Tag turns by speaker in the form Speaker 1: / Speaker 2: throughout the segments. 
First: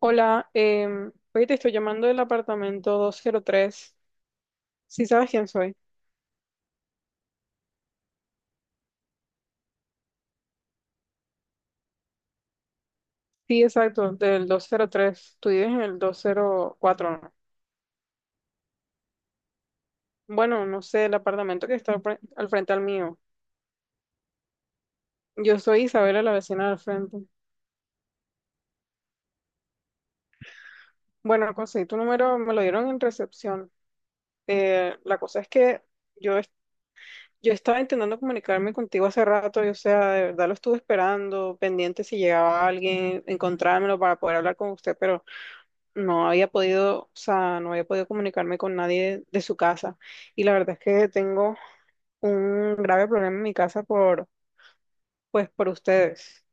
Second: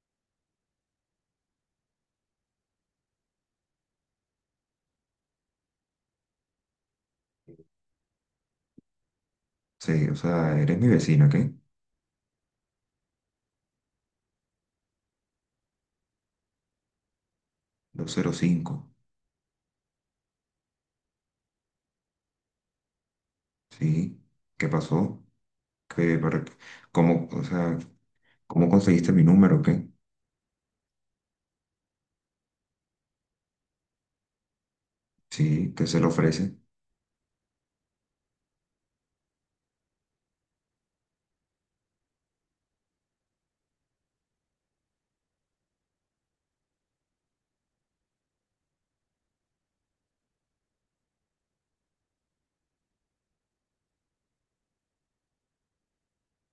Speaker 1: Hola, oye, te estoy llamando del apartamento 203. ¿Sí sabes quién soy?
Speaker 2: Sí, o sea, eres mi vecina, ¿qué?
Speaker 1: Sí, exacto, del 203. Tú vives en el 204, ¿no?
Speaker 2: Doscientos cinco.
Speaker 1: Bueno, no sé, el apartamento que está al frente al mío.
Speaker 2: Sí. ¿Qué pasó?
Speaker 1: Yo soy
Speaker 2: ¿Qué,
Speaker 1: Isabela, la
Speaker 2: para, qué-
Speaker 1: vecina del frente.
Speaker 2: cómo, o sea, ¿Cómo conseguiste mi número, qué?
Speaker 1: Bueno, conseguí tu número, me lo dieron en recepción. La cosa es
Speaker 2: Sí,
Speaker 1: que
Speaker 2: ¿qué se le
Speaker 1: yo, es-
Speaker 2: ofrece?
Speaker 1: yo estaba intentando comunicarme contigo hace rato, y, o sea, de verdad lo estuve esperando, pendiente si llegaba alguien, encontrármelo para poder hablar con usted, pero no había podido, o sea, no había podido comunicarme con nadie de su casa. Y la verdad es que tengo un grave problema en mi casa por, pues, por ustedes.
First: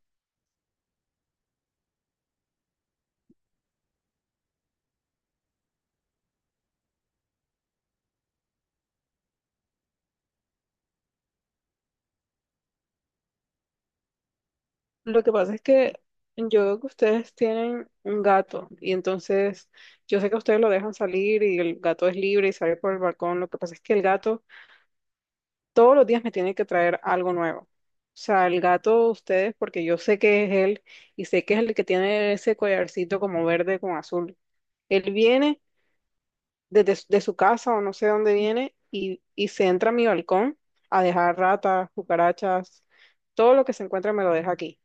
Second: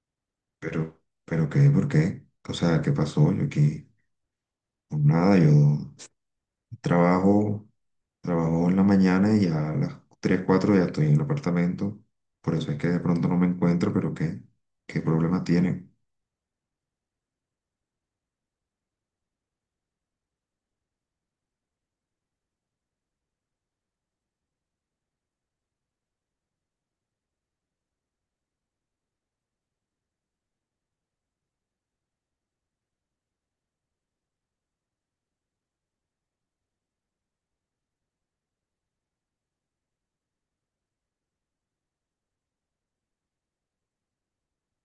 Speaker 2: Pero qué, ¿por qué? O sea, ¿qué pasó? Yo aquí, pues nada, trabajo, trabajo en la mañana y ya a las 3 4 ya estoy en el apartamento. Por eso es que de pronto no me encuentro, pero ¿qué? ¿Qué
Speaker 1: Lo que
Speaker 2: problema
Speaker 1: pasa es
Speaker 2: tiene?
Speaker 1: que yo veo que ustedes tienen un gato y entonces yo sé que ustedes lo dejan salir y el gato es libre y sale por el balcón. Lo que pasa es que el gato todos los días me tiene que traer algo nuevo. O sea, el gato, ustedes, porque yo sé que es él y sé que es el que tiene ese collarcito como verde con azul. Él viene de su casa o no sé dónde viene y, se entra a mi balcón a dejar ratas, cucarachas, todo lo que se encuentra me lo deja aquí.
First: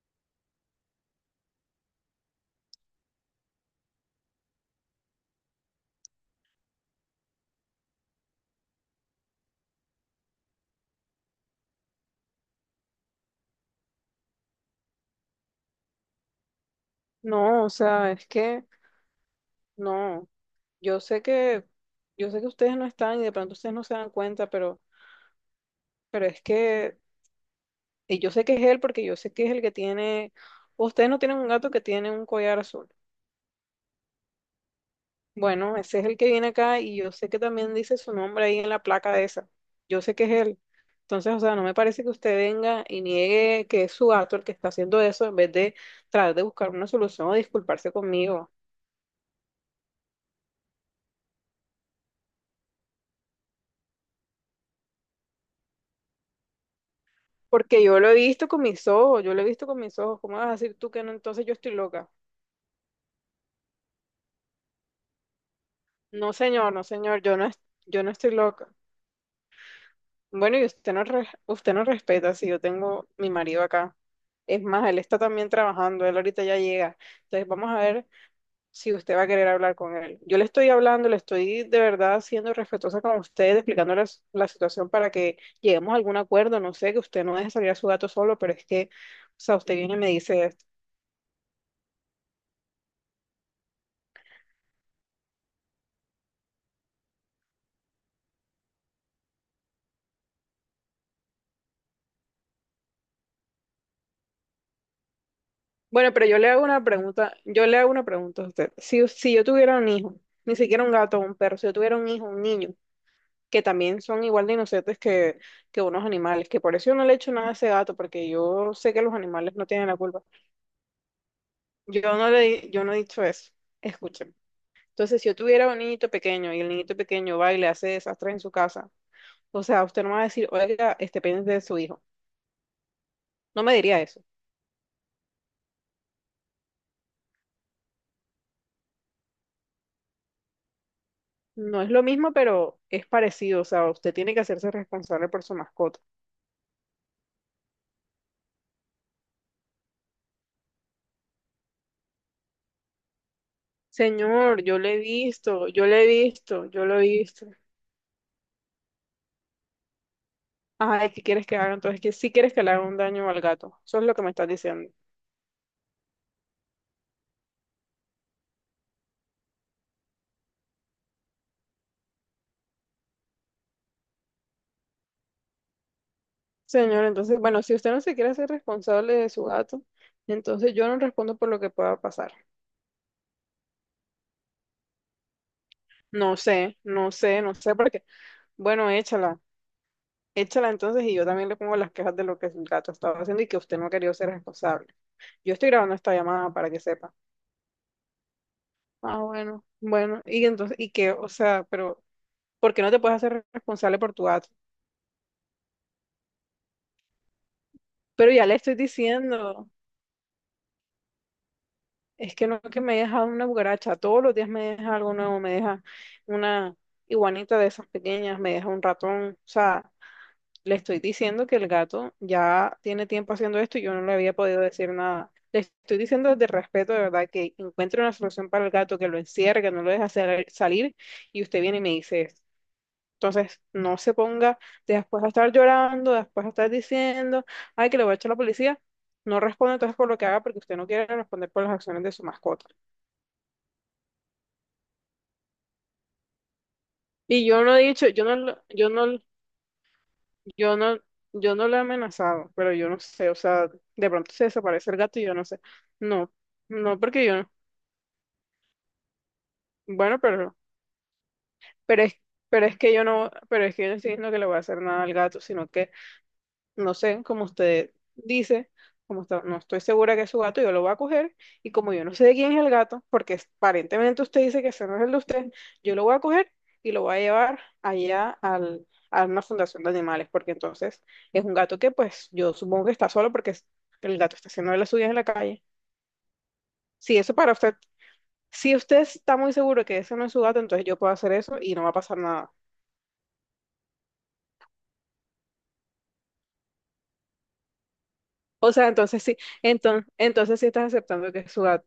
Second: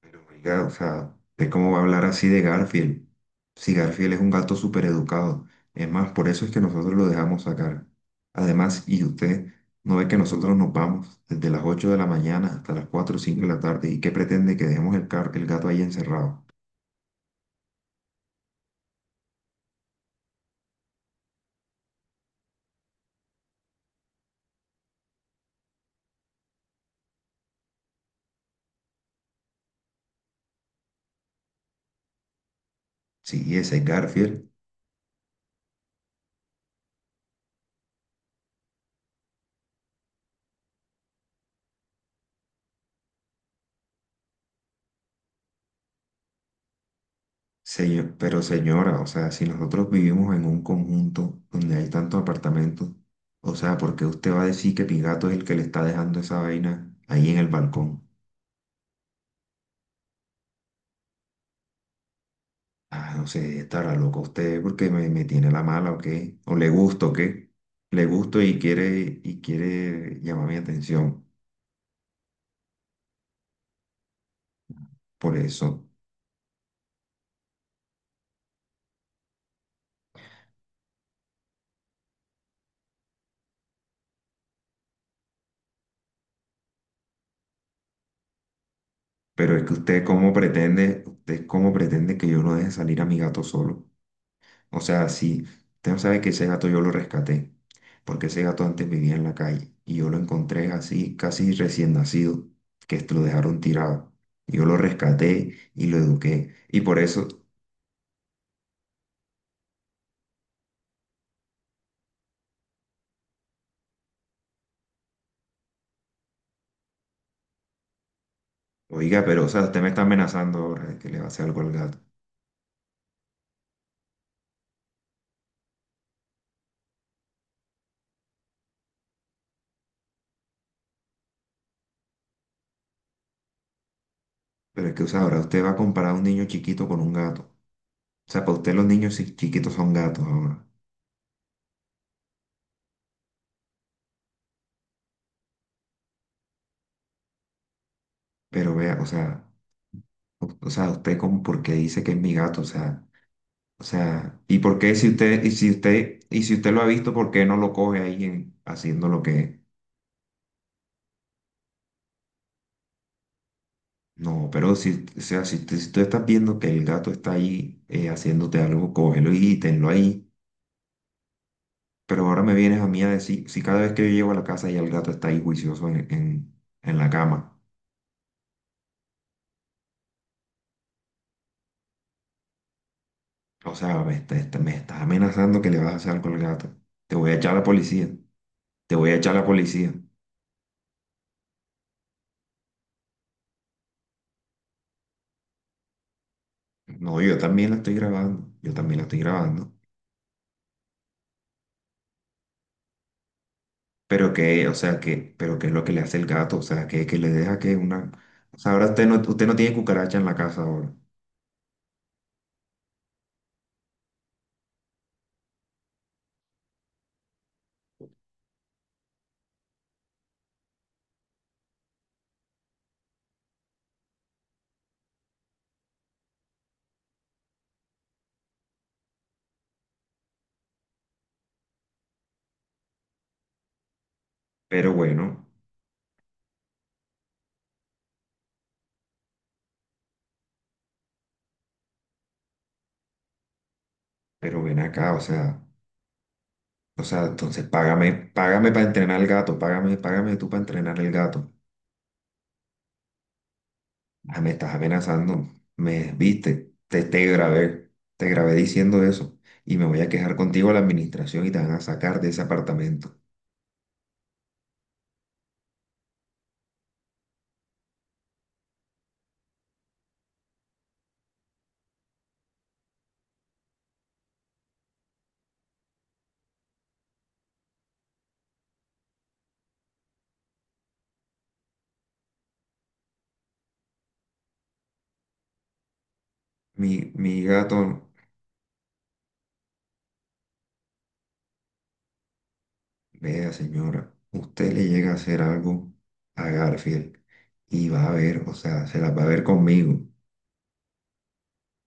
Speaker 2: Pero oiga, o sea, ¿de cómo va a hablar así de Garfield? Si Garfield es un gato súper educado. Es más, por eso es que nosotros lo dejamos sacar. Además, y usted no ve que nosotros nos vamos desde las 8 de la mañana hasta las 4 o 5 de la tarde. ¿Y qué pretende que dejemos el gato ahí encerrado?
Speaker 1: No, o sea, es que no, yo sé que, yo sé que ustedes no están y de pronto ustedes no se dan cuenta, pero es que y yo sé que es él porque yo sé que es el que tiene, ustedes no tienen un gato que tiene un collar azul.
Speaker 2: Sí, ese es Garfield.
Speaker 1: Bueno, ese es el que viene acá y yo sé que también dice su nombre ahí en la placa de esa. Yo sé que es él. Entonces, o sea, no me parece que usted venga y niegue que es su gato el que está haciendo eso en vez de tratar de buscar una solución o disculparse
Speaker 2: Pero
Speaker 1: conmigo.
Speaker 2: señora, o sea, si nosotros vivimos en un conjunto donde hay tantos apartamentos, o sea, ¿por qué usted va a decir que mi gato es el que le está dejando esa vaina ahí en el
Speaker 1: Porque yo
Speaker 2: balcón?
Speaker 1: lo he visto con mis ojos, yo lo he visto con mis ojos. ¿Cómo vas a decir tú que no? Entonces yo estoy loca.
Speaker 2: Ah, no sé, estará loco usted porque me tiene la mala o
Speaker 1: No,
Speaker 2: qué, o le
Speaker 1: señor, no,
Speaker 2: gusto o
Speaker 1: señor,
Speaker 2: qué,
Speaker 1: yo
Speaker 2: le
Speaker 1: no estoy
Speaker 2: gusto
Speaker 1: loca.
Speaker 2: y quiere llamar mi
Speaker 1: Bueno, y
Speaker 2: atención
Speaker 1: usted no respeta si yo tengo mi marido acá. Es más, él está
Speaker 2: por
Speaker 1: también
Speaker 2: eso.
Speaker 1: trabajando, él ahorita ya llega. Entonces, vamos a ver si usted va a querer hablar con él. Yo le estoy hablando, le estoy de verdad siendo respetuosa con usted, explicándoles la situación para que lleguemos a algún acuerdo. No sé, que usted no deje salir a su gato solo, pero es que, o
Speaker 2: Pero
Speaker 1: sea,
Speaker 2: es que
Speaker 1: usted viene y me dice esto.
Speaker 2: usted cómo pretende que yo no deje salir a mi gato solo. O sea, si usted no sabe que ese gato yo lo rescaté, porque ese gato antes vivía en la calle y yo lo encontré así, casi recién nacido, que lo dejaron tirado. Yo lo rescaté y lo
Speaker 1: Bueno, pero yo le
Speaker 2: eduqué.
Speaker 1: hago
Speaker 2: Y
Speaker 1: una
Speaker 2: por eso.
Speaker 1: pregunta, yo le hago una pregunta a usted. Si yo tuviera un hijo, ni siquiera un gato o un perro, si yo tuviera un hijo, un niño, que también son igual de inocentes que unos animales, que por eso yo no le echo nada a ese gato, porque yo sé que los
Speaker 2: Oiga, pero o
Speaker 1: animales
Speaker 2: sea,
Speaker 1: no
Speaker 2: usted me
Speaker 1: tienen la
Speaker 2: está
Speaker 1: culpa.
Speaker 2: amenazando ahora de que le va a hacer algo al gato.
Speaker 1: Yo no he dicho eso. Escuchen. Entonces, si yo tuviera un niñito pequeño y el niñito pequeño va y le hace desastres en su casa, o sea, usted no me va a decir, oiga, este pendiente de su hijo. No me diría eso.
Speaker 2: Pero es que, o sea, ahora usted va a comparar a un niño chiquito con un gato. O sea, para usted los niños chiquitos son gatos ahora.
Speaker 1: No es lo mismo, pero es parecido. O sea, usted tiene que hacerse responsable por su mascota.
Speaker 2: Pero vea, o sea, o sea, usted como por qué dice que es mi gato, o sea, y
Speaker 1: Señor,
Speaker 2: por
Speaker 1: yo lo
Speaker 2: qué
Speaker 1: he
Speaker 2: si usted,
Speaker 1: visto, yo lo he
Speaker 2: y si
Speaker 1: visto,
Speaker 2: usted lo
Speaker 1: yo
Speaker 2: ha
Speaker 1: lo he
Speaker 2: visto, ¿por qué
Speaker 1: visto.
Speaker 2: no lo coge ahí en- haciendo lo que
Speaker 1: Ay, ¿qué quieres que haga? Entonces, que sí quieres que le haga un daño al gato. Eso es lo que me estás
Speaker 2: no? Pero
Speaker 1: diciendo.
Speaker 2: si, o sea, si, si tú estás viendo que el gato está ahí haciéndote algo, cógelo y tenlo ahí. Pero ahora me vienes a mí a decir, si cada vez que yo llego a la casa y el gato está ahí juicioso en
Speaker 1: Señor,
Speaker 2: la
Speaker 1: entonces,
Speaker 2: cama.
Speaker 1: bueno, si usted no se quiere hacer responsable de su gato, entonces yo no respondo por lo que pueda pasar.
Speaker 2: O sea, me estás amenazando que le vas a hacer algo
Speaker 1: No
Speaker 2: al gato.
Speaker 1: sé, no
Speaker 2: Te voy a
Speaker 1: sé,
Speaker 2: echar
Speaker 1: no
Speaker 2: a la
Speaker 1: sé, por qué.
Speaker 2: policía,
Speaker 1: Bueno,
Speaker 2: te voy a echar
Speaker 1: échala.
Speaker 2: a la policía.
Speaker 1: Échala entonces y yo también le pongo las quejas de lo que el gato estaba haciendo y que usted no ha querido ser responsable. Yo estoy grabando esta llamada para que sepa.
Speaker 2: No, yo también la estoy grabando, yo también la
Speaker 1: Ah,
Speaker 2: estoy
Speaker 1: bueno,
Speaker 2: grabando.
Speaker 1: bueno, y entonces, y que, o sea, pero, ¿por qué no te puedes hacer responsable por tu
Speaker 2: Pero
Speaker 1: gato?
Speaker 2: que, o sea, que, pero qué es lo que le hace el gato, o sea, que le deja que una.
Speaker 1: Pero ya le
Speaker 2: O sea,
Speaker 1: estoy
Speaker 2: ahora usted no
Speaker 1: diciendo,
Speaker 2: tiene cucaracha en la casa ahora.
Speaker 1: es que no que me deja una cucaracha, todos los días me deja algo nuevo, me deja una iguanita de esas pequeñas, me deja un ratón, o sea, le estoy diciendo que el gato ya tiene tiempo haciendo esto y yo no le había podido decir nada. Le estoy diciendo desde el respeto, de verdad, que encuentre una solución para el gato, que lo encierre, que no lo salir, y usted viene y me dice esto. Entonces, no se ponga
Speaker 2: Pero
Speaker 1: después a
Speaker 2: bueno,
Speaker 1: estar llorando, después a estar diciendo, ay, que le voy a echar a la policía. No responde entonces por lo que haga porque usted no quiere responder por las acciones de su mascota.
Speaker 2: pero ven acá, o sea,
Speaker 1: Y yo
Speaker 2: entonces
Speaker 1: no he dicho,
Speaker 2: págame,
Speaker 1: yo no, lo-
Speaker 2: págame para
Speaker 1: yo no
Speaker 2: entrenar al gato, págame, págame tú para
Speaker 1: Yo
Speaker 2: entrenar
Speaker 1: no,
Speaker 2: al gato.
Speaker 1: yo no lo he amenazado, pero yo no sé, o sea, de pronto
Speaker 2: Ah,
Speaker 1: se
Speaker 2: me estás
Speaker 1: desaparece el gato y yo no
Speaker 2: amenazando,
Speaker 1: sé.
Speaker 2: me
Speaker 1: No,
Speaker 2: viste,
Speaker 1: no
Speaker 2: te,
Speaker 1: porque yo no.
Speaker 2: te grabé diciendo eso y me voy a
Speaker 1: Bueno,
Speaker 2: quejar
Speaker 1: pero, no,
Speaker 2: contigo a la administración y te van a
Speaker 1: pero es,
Speaker 2: sacar de ese
Speaker 1: pero es que yo
Speaker 2: apartamento.
Speaker 1: no, pero es que yo no estoy diciendo que le voy a hacer nada al gato, sino que no sé, como usted dice, no estoy segura que es su gato, yo lo voy a coger y como yo no sé de quién es el gato, aparentemente usted dice que ese no es el de usted, yo lo voy a coger y lo voy a llevar a una fundación de animales, porque entonces es un gato que pues yo supongo que está solo el gato está haciendo de las suyas en la calle.
Speaker 2: Mi,
Speaker 1: Si
Speaker 2: mi
Speaker 1: eso para usted,
Speaker 2: gato,
Speaker 1: si usted está muy seguro que ese no es su gato, entonces yo puedo hacer eso y no va a pasar nada.
Speaker 2: vea señora, usted le llega a hacer algo a Garfield y va a ver, o
Speaker 1: O
Speaker 2: sea,
Speaker 1: sea,
Speaker 2: se las va
Speaker 1: entonces
Speaker 2: a
Speaker 1: sí,
Speaker 2: ver conmigo.
Speaker 1: entonces, entonces sí estás aceptando que es su gato.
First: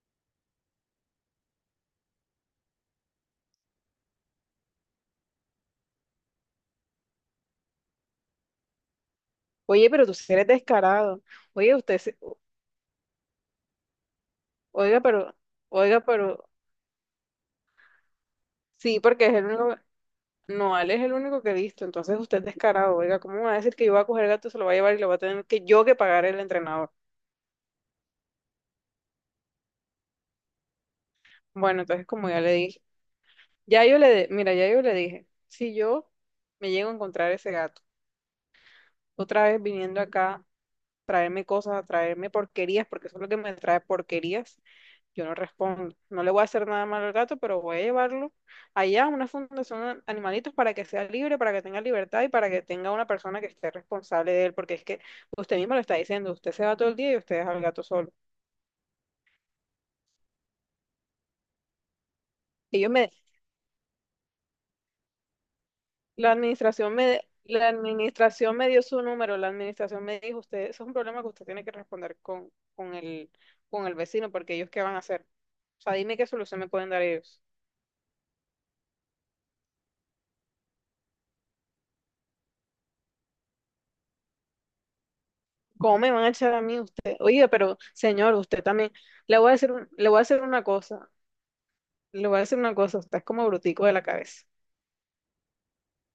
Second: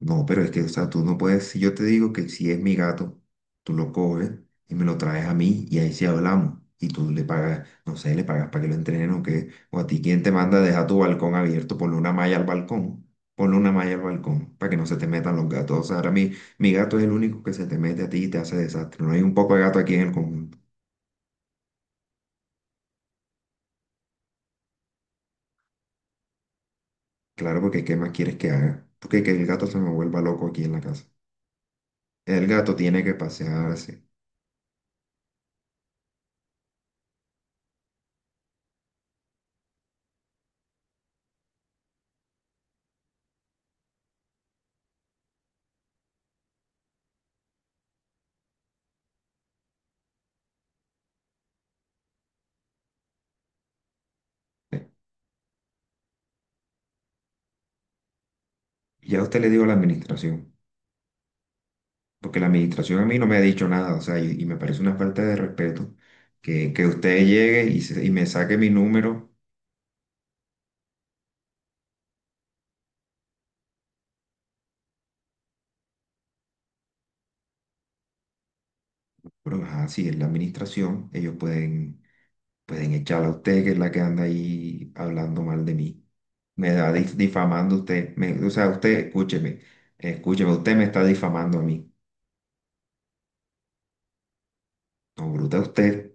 Speaker 2: No, pero es que, o sea, tú no puedes, si yo te digo que si es mi gato, tú lo coges y me lo traes a mí y ahí sí hablamos. Y tú le pagas, no sé, le pagas para que lo entrenen o qué. O a
Speaker 1: Oye,
Speaker 2: ti,
Speaker 1: pero tú
Speaker 2: ¿quién te
Speaker 1: sí eres
Speaker 2: manda a dejar tu
Speaker 1: descarado.
Speaker 2: balcón
Speaker 1: Oye,
Speaker 2: abierto? Ponle una malla al balcón. Ponle una malla al balcón para que no se
Speaker 1: oiga,
Speaker 2: te
Speaker 1: pero,
Speaker 2: metan los gatos. O sea,
Speaker 1: oiga,
Speaker 2: ahora
Speaker 1: pero,
Speaker 2: mi gato es el único que se te mete a ti y te hace
Speaker 1: sí,
Speaker 2: desastre. No hay
Speaker 1: porque
Speaker 2: un
Speaker 1: es el
Speaker 2: poco de
Speaker 1: único,
Speaker 2: gato aquí en el conjunto.
Speaker 1: no, Ale es el único que he visto, entonces usted es descarado. Oiga, ¿cómo me va a decir que yo voy a coger el gato, se lo va a llevar y lo va a tener que yo que pagar el entrenador?
Speaker 2: Claro, porque ¿qué más quieres que haga? ¿Tú qué, que el gato se me vuelva loco aquí en la casa?
Speaker 1: Bueno, entonces como ya
Speaker 2: El
Speaker 1: le
Speaker 2: gato
Speaker 1: dije,
Speaker 2: tiene que pasearse.
Speaker 1: mira, ya yo le dije, si yo me llego a encontrar ese gato, otra vez viniendo acá traerme cosas, traerme porquerías, porque eso es lo que me trae porquerías, yo no respondo. No le voy a hacer nada malo al gato, pero voy a llevarlo allá a una fundación de animalitos para que sea libre, para que tenga libertad y para que tenga una persona que esté responsable de él, porque es que usted mismo lo está diciendo, usted se va todo el día y usted deja al gato solo.
Speaker 2: Ya usted le digo a la administración. Porque la
Speaker 1: Ellos
Speaker 2: administración a
Speaker 1: me,
Speaker 2: mí no me ha dicho nada, o sea, y me parece una falta de respeto que usted llegue
Speaker 1: la
Speaker 2: y me saque
Speaker 1: administración me
Speaker 2: mi
Speaker 1: dio su
Speaker 2: número,
Speaker 1: número, la administración me dijo, usted, eso es un problema que usted tiene que responder con el vecino, porque ellos qué van a hacer. O sea, dime qué solución me pueden dar ellos.
Speaker 2: pero ajá, si es la administración, ellos pueden, pueden echarla a usted, que es la que anda ahí hablando mal de
Speaker 1: ¿Cómo
Speaker 2: mí.
Speaker 1: me van a echar a
Speaker 2: Me
Speaker 1: mí
Speaker 2: da
Speaker 1: usted? Oiga,
Speaker 2: difamando
Speaker 1: pero
Speaker 2: usted,
Speaker 1: señor,
Speaker 2: me- o
Speaker 1: usted
Speaker 2: sea,
Speaker 1: también.
Speaker 2: usted, escúcheme,
Speaker 1: Le voy a hacer
Speaker 2: escúcheme,
Speaker 1: una
Speaker 2: usted me está
Speaker 1: cosa.
Speaker 2: difamando a mí.
Speaker 1: Le voy a decir una cosa. Usted es como brutico de la cabeza.
Speaker 2: No,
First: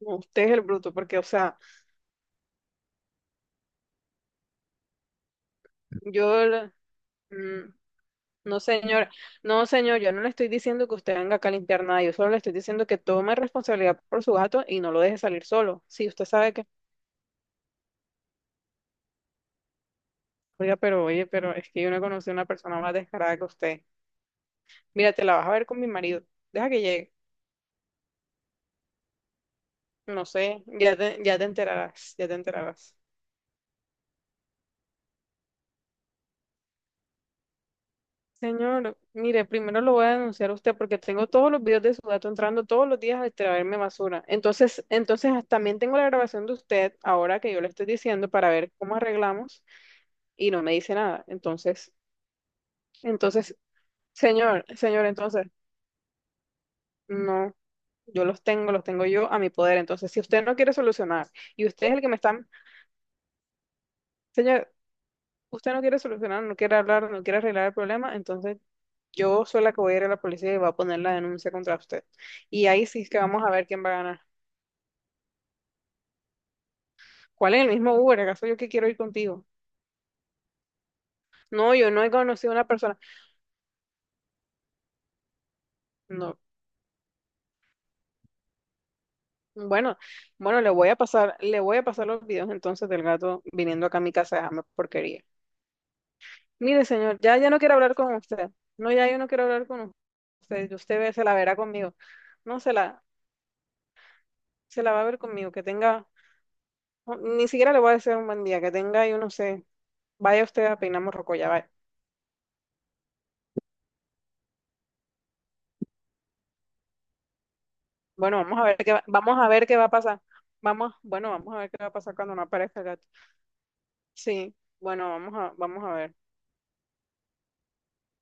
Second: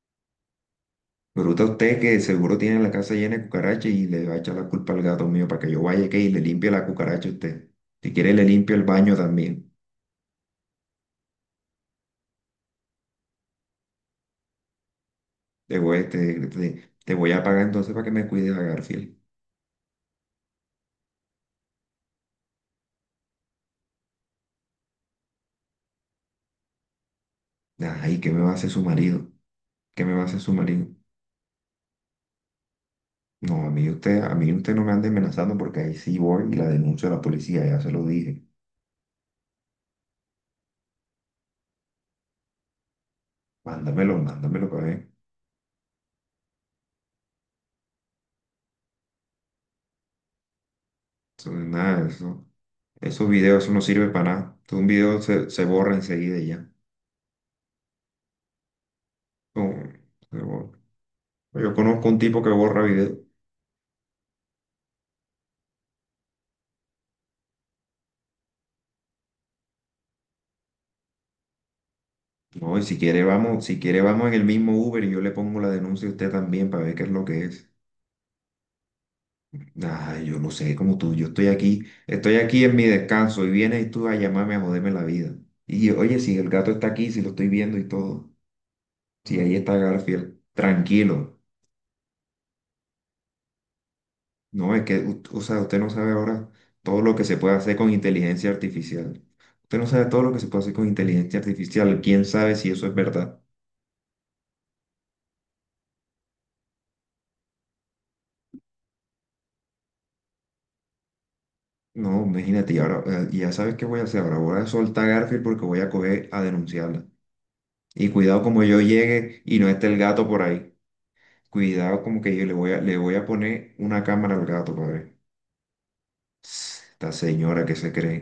Speaker 1: No, usted es el bruto, porque, o sea,
Speaker 2: bruta usted que seguro tiene la casa llena de cucarachas y le va a echar la culpa al gato mío para que yo vaya que y le
Speaker 1: yo.
Speaker 2: limpie
Speaker 1: le-
Speaker 2: la cucaracha a usted.
Speaker 1: mm,
Speaker 2: Si quiere, le
Speaker 1: no,
Speaker 2: limpio el
Speaker 1: señor.
Speaker 2: baño
Speaker 1: No,
Speaker 2: también.
Speaker 1: señor, yo no le estoy diciendo que usted venga acá a limpiar nada. Yo solo le estoy diciendo que tome responsabilidad por su gato y no lo deje salir
Speaker 2: Te
Speaker 1: solo. Sí,
Speaker 2: voy,
Speaker 1: usted sabe que.
Speaker 2: te voy a pagar entonces para que me cuides a Garfield.
Speaker 1: Oiga, pero, oye, pero es que yo no conocí a una persona más descarada que usted. Mira, te la vas a ver con mi marido. Deja que llegue.
Speaker 2: Ay, ¿qué me va a hacer su marido? ¿Qué me va
Speaker 1: No
Speaker 2: a hacer
Speaker 1: sé,
Speaker 2: su marido?
Speaker 1: ya te enterarás, ya te enterarás.
Speaker 2: No, a mí usted no me ande amenazando porque ahí sí voy y la denuncio a la policía, ya se lo dije.
Speaker 1: Señor, mire, primero lo voy a denunciar a usted porque tengo todos los videos de su gato entrando todos los días a extraerme
Speaker 2: Mándamelo,
Speaker 1: basura.
Speaker 2: mándamelo para
Speaker 1: Entonces,
Speaker 2: ver.
Speaker 1: también tengo la grabación de usted ahora que yo le estoy diciendo para ver cómo arreglamos y no me dice nada.
Speaker 2: Eso no es
Speaker 1: Entonces,
Speaker 2: nada, eso, esos
Speaker 1: entonces,
Speaker 2: videos, eso no sirve para nada.
Speaker 1: señor,
Speaker 2: Todo un
Speaker 1: señor,
Speaker 2: video
Speaker 1: entonces,
Speaker 2: se borra enseguida y ya.
Speaker 1: no, yo los tengo yo a mi
Speaker 2: No,
Speaker 1: poder. Entonces, si
Speaker 2: se
Speaker 1: usted no quiere
Speaker 2: borra.
Speaker 1: solucionar y
Speaker 2: Yo
Speaker 1: usted es el que
Speaker 2: conozco
Speaker 1: me
Speaker 2: un tipo
Speaker 1: está,
Speaker 2: que borra videos.
Speaker 1: señor, usted no quiere solucionar, no quiere hablar, no quiere arreglar el problema, entonces yo soy la que voy a ir a la policía y voy a poner la denuncia contra usted. Y
Speaker 2: No, y
Speaker 1: ahí
Speaker 2: si
Speaker 1: sí es que
Speaker 2: quiere
Speaker 1: vamos a
Speaker 2: vamos,
Speaker 1: ver
Speaker 2: si
Speaker 1: quién va a
Speaker 2: quiere
Speaker 1: ganar.
Speaker 2: vamos en el mismo Uber y yo le pongo la denuncia a usted también para ver qué es lo que
Speaker 1: ¿Cuál es el
Speaker 2: es.
Speaker 1: mismo Uber? ¿Acaso yo que quiero ir contigo?
Speaker 2: Ay, yo no sé, como tú, yo
Speaker 1: No, yo no he
Speaker 2: estoy
Speaker 1: conocido a
Speaker 2: aquí
Speaker 1: una
Speaker 2: en mi
Speaker 1: persona.
Speaker 2: descanso y vienes tú a llamarme a joderme la vida. Y oye, si
Speaker 1: No.
Speaker 2: el gato está aquí, si lo estoy viendo y todo, si ahí está
Speaker 1: Bueno,
Speaker 2: Garfield,
Speaker 1: bueno, le voy a pasar,
Speaker 2: tranquilo.
Speaker 1: le voy a pasar los videos entonces del gato viniendo acá a mi casa a dejarme
Speaker 2: No, es que,
Speaker 1: porquería.
Speaker 2: o sea, usted no sabe ahora
Speaker 1: Mire,
Speaker 2: todo lo
Speaker 1: señor,
Speaker 2: que se
Speaker 1: ya
Speaker 2: puede
Speaker 1: no quiero
Speaker 2: hacer con
Speaker 1: hablar con
Speaker 2: inteligencia
Speaker 1: usted. No, ya yo
Speaker 2: artificial.
Speaker 1: no quiero hablar
Speaker 2: Usted
Speaker 1: con
Speaker 2: no sabe todo lo que se puede
Speaker 1: usted.
Speaker 2: hacer con
Speaker 1: Se la
Speaker 2: inteligencia
Speaker 1: verá conmigo.
Speaker 2: artificial. ¿Quién sabe
Speaker 1: No,
Speaker 2: si eso es verdad?
Speaker 1: se la va a ver conmigo. Que tenga, no, ni siquiera le voy a decir un buen día. Que tenga, yo no sé. Vaya usted a peinar morrocoya, vaya.
Speaker 2: No, imagínate, y ahora, ya sabes qué voy a hacer. Ahora voy a soltar a Garfield porque voy a coger a denunciarla. Y
Speaker 1: Bueno,
Speaker 2: cuidado como yo
Speaker 1: vamos
Speaker 2: llegue
Speaker 1: a
Speaker 2: y
Speaker 1: ver
Speaker 2: no
Speaker 1: qué va
Speaker 2: esté
Speaker 1: a
Speaker 2: el
Speaker 1: pasar.
Speaker 2: gato por ahí.
Speaker 1: Vamos a ver qué va a
Speaker 2: Cuidado,
Speaker 1: pasar
Speaker 2: como que
Speaker 1: cuando no
Speaker 2: yo
Speaker 1: aparezca el
Speaker 2: le
Speaker 1: gato.
Speaker 2: voy a poner una cámara al
Speaker 1: Sí,
Speaker 2: gato,
Speaker 1: bueno,
Speaker 2: padre.
Speaker 1: vamos a ver.
Speaker 2: Esta señora que se cree.